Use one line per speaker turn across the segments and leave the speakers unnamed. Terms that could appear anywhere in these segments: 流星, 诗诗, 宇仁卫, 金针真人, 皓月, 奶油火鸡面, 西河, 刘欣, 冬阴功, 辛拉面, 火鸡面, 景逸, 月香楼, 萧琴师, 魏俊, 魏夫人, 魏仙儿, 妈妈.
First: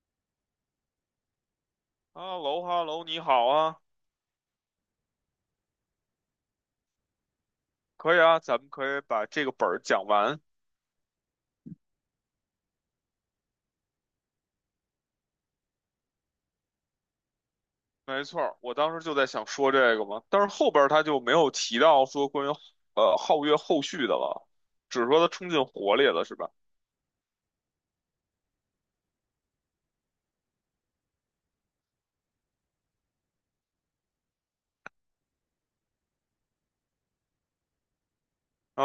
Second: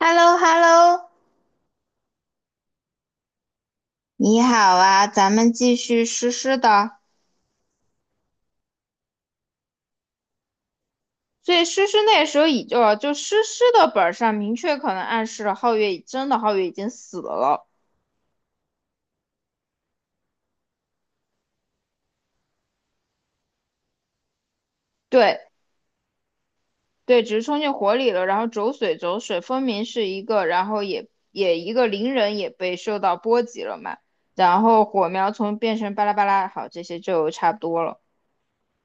h e l l o h e l l o
哈喽哈喽，你好啊，
你好啊，咱们继续诗诗的。
可以啊，咱们可以把这个本儿讲完。
所以诗诗那时候已就诗诗的本上明确可能暗示了皓月已真的皓月已经死了，
没错儿，我当时就在想说这个嘛，但是后边儿他就没有提到说关于皓月后续的了，只是说他
对
冲进火里了，是吧？
对，只是冲进火里了。然后走水走水，分明是一个，然后也一个灵人也被受到波及了嘛。然后火苗从变成巴拉巴拉，好，这些就差不多了。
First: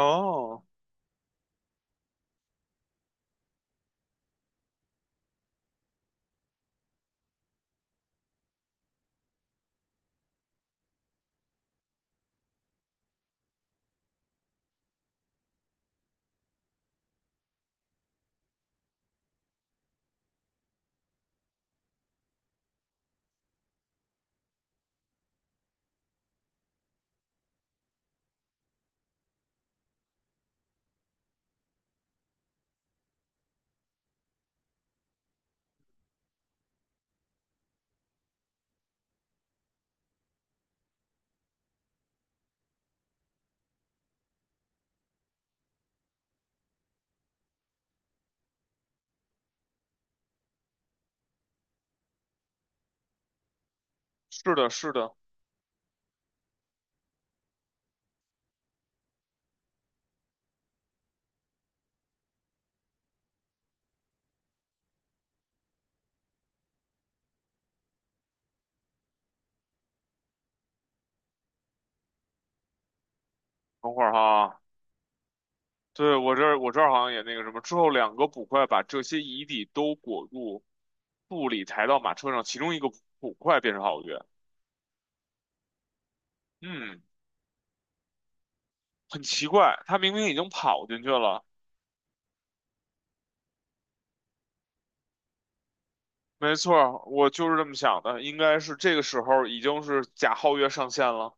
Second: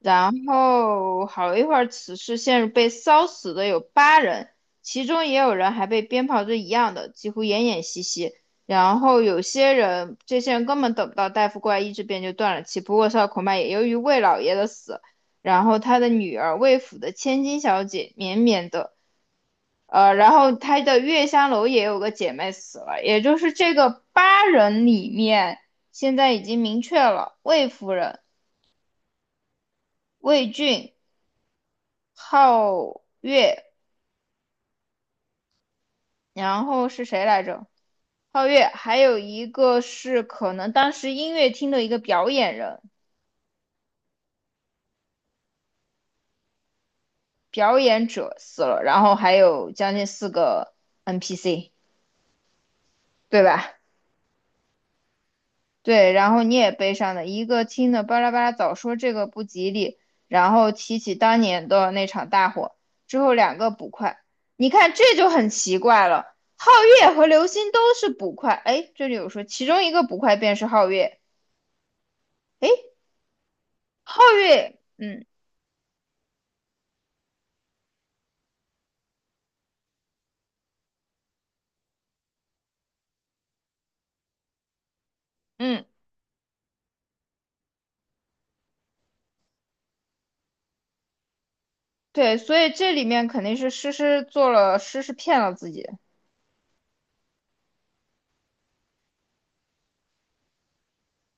然后好一会儿，此事陷入被烧死的有八人，其中也有人还被鞭炮是一样的，几乎奄奄息息。然后有些人，这些人根本等不到大夫过来医治，便就断了气。不过，烧恐怕也由于魏老爷的死，然后他的女儿魏府的千金小姐绵绵的，然后他的月香楼也有个姐妹死了，也就是这个八人里面，现在已经明确了魏夫人、魏俊。皓月，然后是谁来着？皓月，还有一个是可能当时音乐厅的一个表演人、表演者死了，然后还有将近四个 NPC，对吧？
是的，是的。
对，然后你也悲伤的，一个听的巴拉巴拉早说这个不吉利，然后提起当年的那场大火，之后两个捕快，你看这就很奇怪了，皓月和流星都是捕快，哎，这里有说其中一个捕快便是皓月。
等会儿
皓
哈，
月，嗯
对，我这儿我这儿好像也那个什么，之后两个捕快把这些遗体都裹入布里，抬到马车上，其中一个捕快变成皓月。
嗯，
嗯，很奇怪，他明明已经跑进去了。
对，所以这里面肯定是诗诗做了，诗诗骗了自己，
没错儿，我就是这么想的，应该是这个时候已经是贾皓月上线了。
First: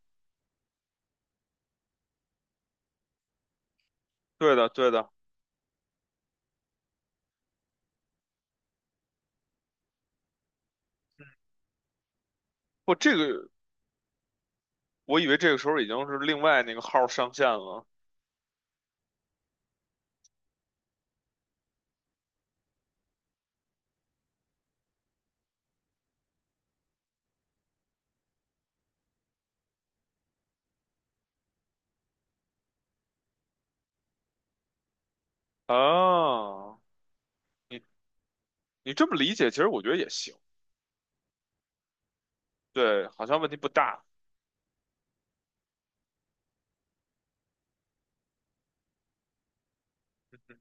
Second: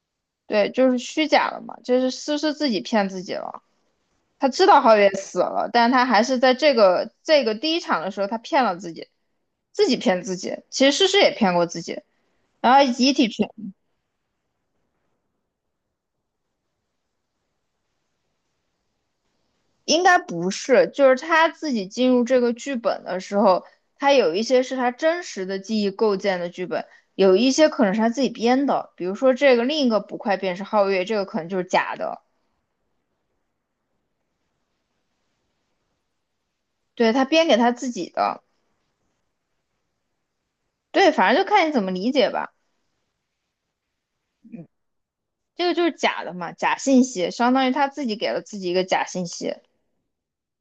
对，就是虚假了嘛，就是诗诗自己骗自己了。他
对
知
的，
道
对
皓月
的，
死了，但他还是在这个第一场的时候，他骗了自己，自己骗自己。其实诗诗也骗过自己，然后
不，
遗
这
体全
个我以为这个时候已经是另外那个号上线了
应该不是，就是他自己进入这个剧本的时候，他有一些是他真实的记忆构建的剧本，有一些可能是他自己编的，比如说这个另一个捕快便是皓月，这个可能就是假的，
啊。
对，他编给他
你
自己的，
你这么理解，其实我觉得也行。
对，反正就看你怎么理解吧。
对，好像问题不大。
这个就是假的嘛，假信息，相当于他自己给了自己一个假信息。
嗯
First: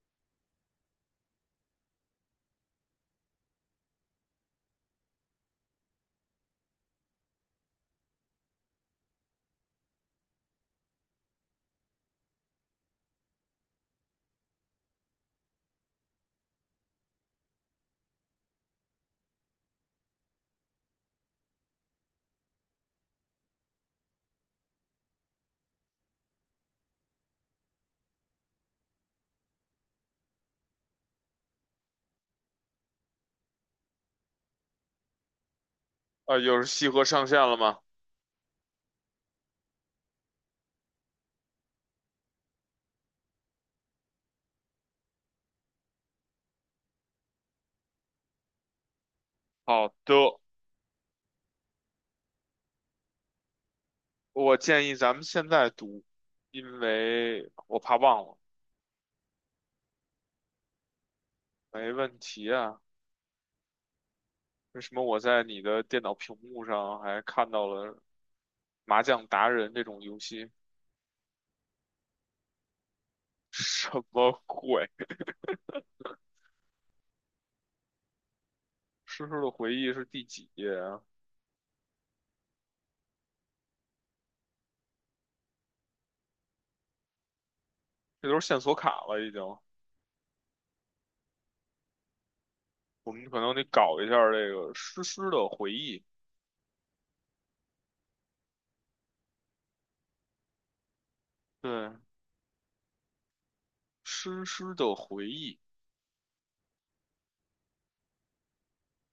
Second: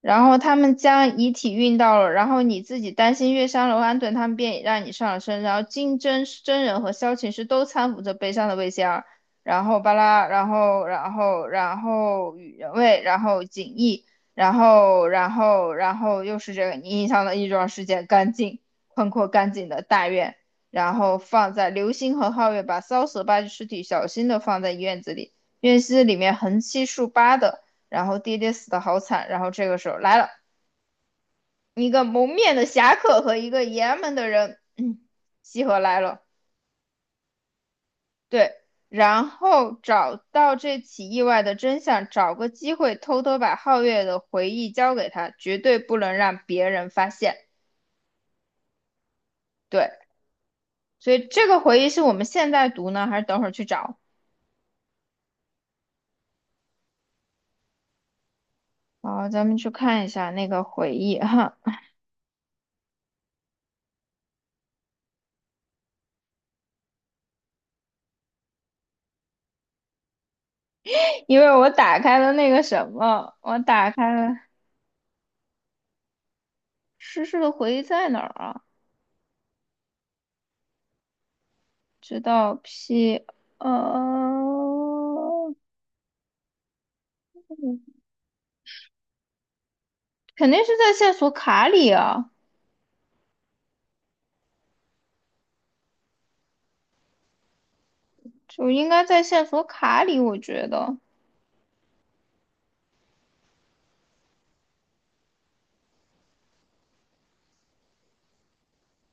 然后他们将遗体运到了，然后你自己担心月伤楼安顿，他们便已让你上了身。然后金针真人和萧琴师都搀扶着悲伤的魏仙儿，然后巴拉，然后宇仁卫，然后景逸，然后又是这个你印象的一桩事件，干净宽阔干净的大院，然后放在流星和皓月把骚的八具尸体小心的放在院子里，院子里面横七竖八的。然后爹爹死的好惨，然后这个时候来了一个蒙面的侠客和一个爷们的人，嗯，西河来了，
啊，又是西河上线了吗？
对，然后找到这起意外的真相，找个机会偷偷把皓月的回忆交给他，绝对不能让别人发现，
好
对，
的，
所以这个回忆是我们现在读呢，还是等会儿去找？
我建议咱们现在读，因为我怕忘了。
好，咱们去看一下那个回忆哈，
没问题啊。为什么我在你的电脑屏幕上还看到了《麻将达人》这种游戏？
因为我打开了那个什么，我
什
打开
么
了
鬼？
诗诗的回忆在哪儿啊？
诗诗的回忆是第几页啊？
知道 P，呃，嗯
这都是线索卡了，已经。
肯定是在线索卡里啊，
我们可能得搞一下这个诗诗的回忆。
就应该在线索卡里，我觉得。
对，诗诗的回忆。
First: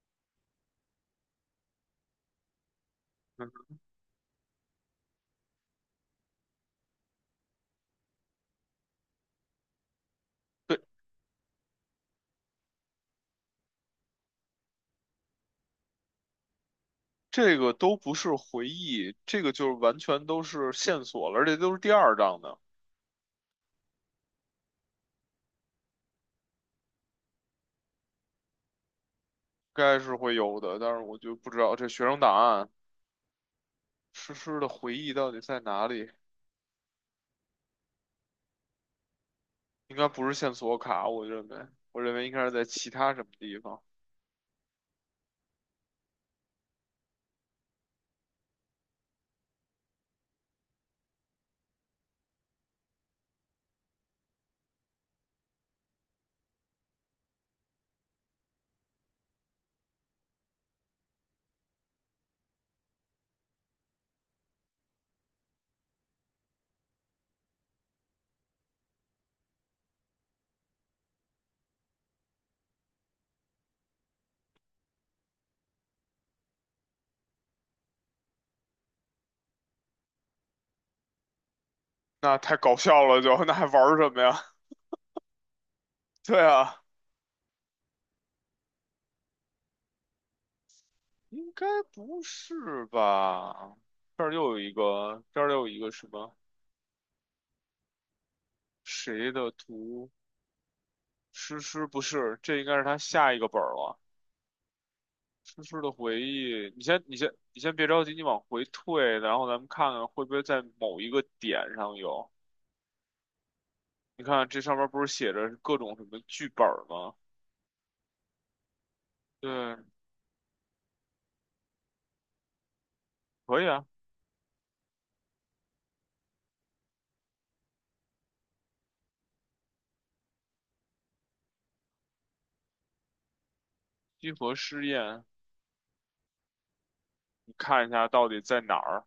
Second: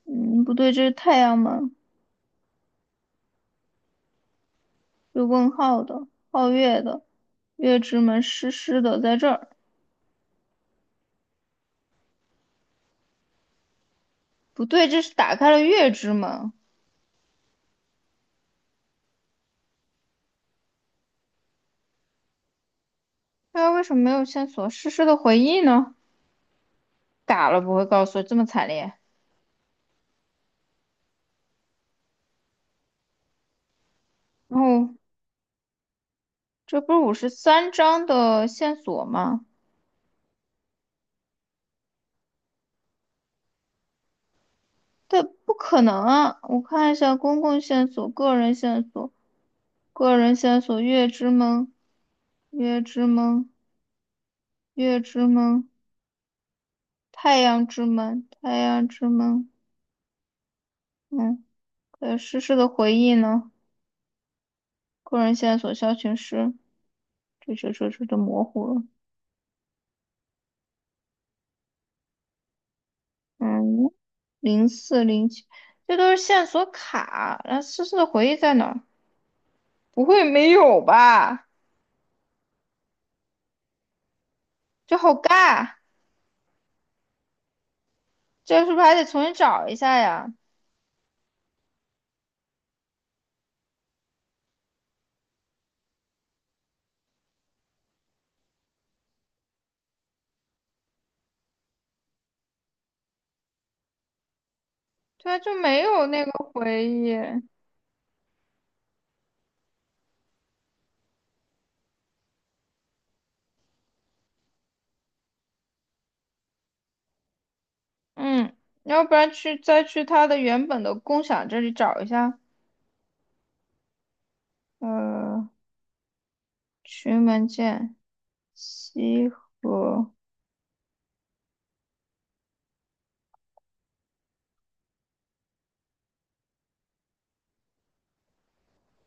嗯，不对，这是太阳门，
嗯，
有问号的，皓月的，月之门湿湿的，在这儿。
对，
不对，这是打开了月之门。
这个都不是回忆，这个就是完全都是线索了，而且都是第二章的，应
那为什么没有线索？诗诗的回忆呢？打了不会告诉我这么惨烈。
该是会有的，但是我就不知道这学生档案诗
然
诗的
后
回忆到底在哪里。
这不是53章的线索吗？
应该不是线索卡，我认为，我认为应该是在其他什么地方。
对，不可能啊！我看一下公共线索、个人线索、个人线索，月之门、月之门、月之门、太阳之门、太阳之门。嗯，还有诗诗的回忆呢？个人线索消群诗，这都模糊了。嗯，0407，这都是线索卡。那诗诗的回忆在哪儿？不会没有吧？
那太搞笑了就，那还玩什么呀？
这好尬，
对啊，
这是不是还得重新找一下呀？
应该不是吧？这儿又有一个，这儿又有一个什么谁的图？诗诗不是，这应该是他下一个本儿了。
对啊，就
诗
没
诗的
有
回
那个
忆，你
回
先，
忆。
你先，你先别着急，你往回退，然后咱们看看会不会在某一个点上有。你看这上面不是写着各种什么剧本儿吗？
嗯，要不然去
对，
再去他的原本的共享这里找一下。
可以啊，
呃，群文件西河，
集合试验，你看一下到底在哪儿，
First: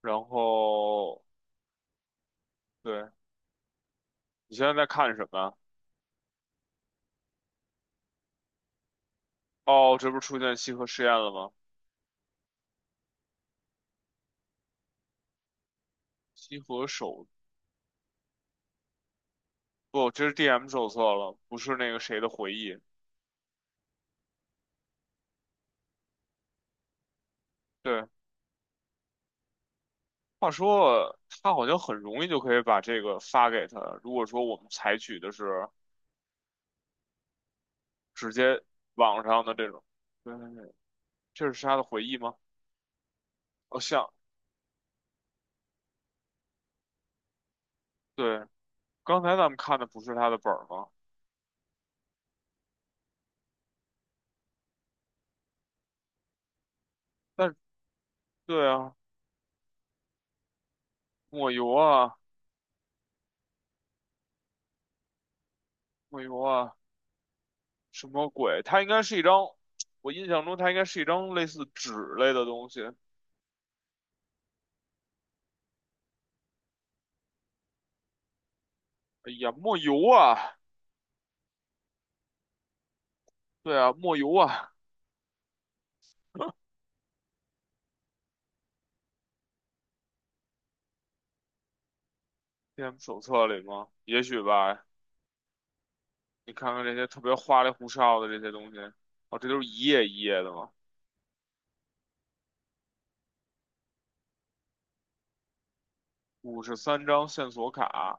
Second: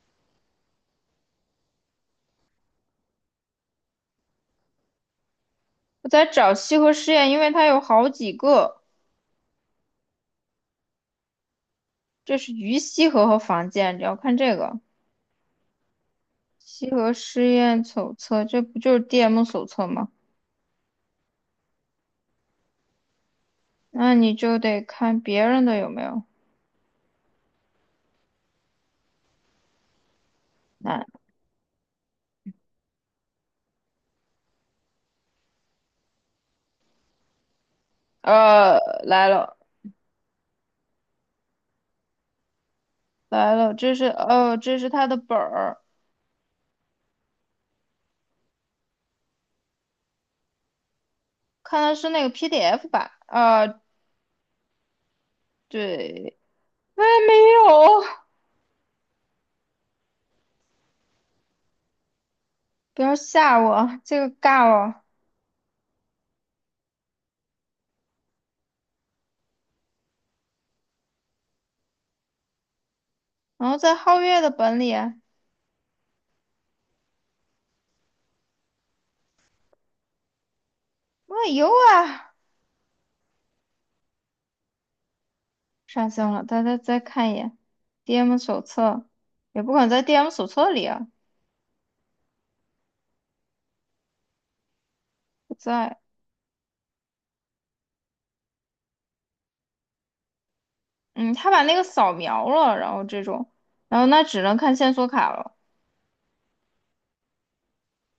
然后对，你现在在看什么啊？
我在找西河实验，因为它有好几个。
哦，这不是出现西河试验了吗？
这是于西河和房建，你要看这个
西河
西河
手，
实验手册，这不就是 DM 手册吗？
不，这是 DM 手册了，不是那个谁的回忆。
那你就得看别人的有没有。
对，话
来，
说他好像很容易就可以把这个发给他。如果说我们采取的是直接
呃，
网
来
上的
了
这种，对，这是他的回忆吗？
来了，
哦，
这是
像，
哦，这是他的本儿。
对，刚才咱们看的不是他的本儿吗？
看的是那个 PDF 版啊，对，哎，没
但
有，
对啊，抹油啊，
不要吓我，这个尬了。
抹油啊，什么鬼？它应该是一张，我印象中它应该是一张类似纸类的东西。
然后在皓月的本里，
哎呀，抹油啊！
我有啊，
对啊，莫尤啊
上线了，大家再看一眼 DM 手册，也不可能在 DM 手册里啊，
，DM 手册里吗？也许吧。
不在，
你看看这些特别花里胡哨的这些东西，哦，这都是一页一页的吗？
嗯，他把那个扫描了，然后这种，然后那只能看线索卡了，
53张线索卡，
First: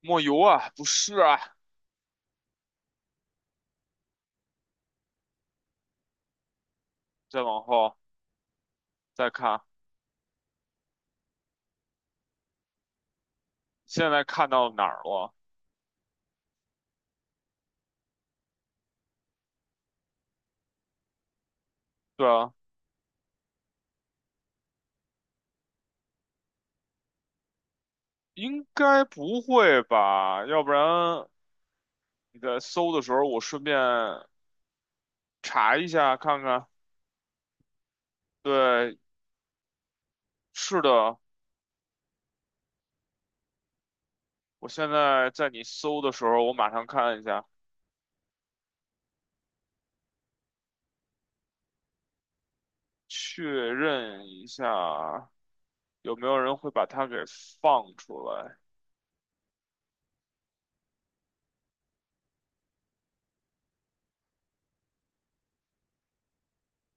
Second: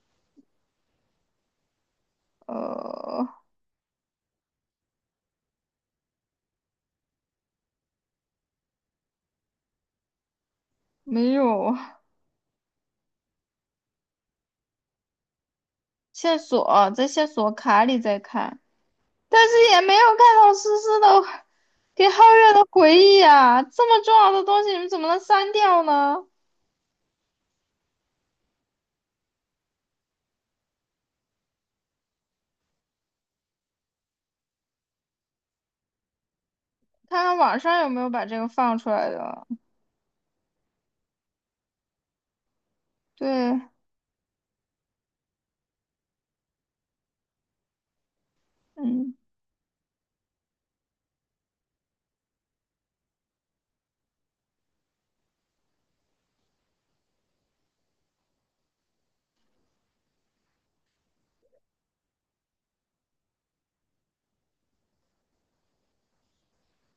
莫尤啊，不是啊。
呃，
再往后再看，
没有
现在看到哪儿了？
线索，在线索卡里再看。但是也没有看到思思的给皓
对啊，
月的回忆啊，这么重要的东西你们怎么能删掉呢？
应该不会吧？要不然你在搜的时候，我顺便查一下看看。
看看网上有没有把这个放出
对，
来的。
是的，
对，
我现在在你搜的时候，我马上看一下，
嗯，
确认一下。有没有人会把它给放出来？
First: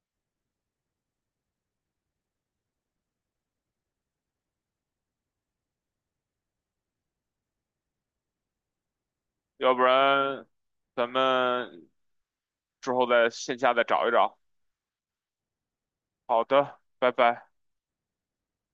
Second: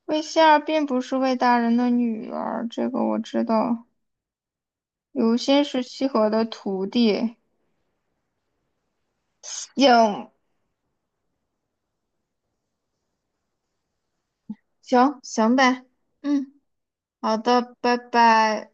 魏仙儿并不是魏大人的女儿，这个我知道。刘欣是西河的徒弟。
要不
影，
然咱们之后在线下再找一找。
行行呗，
好
嗯，
的，拜
好
拜。
的，拜拜。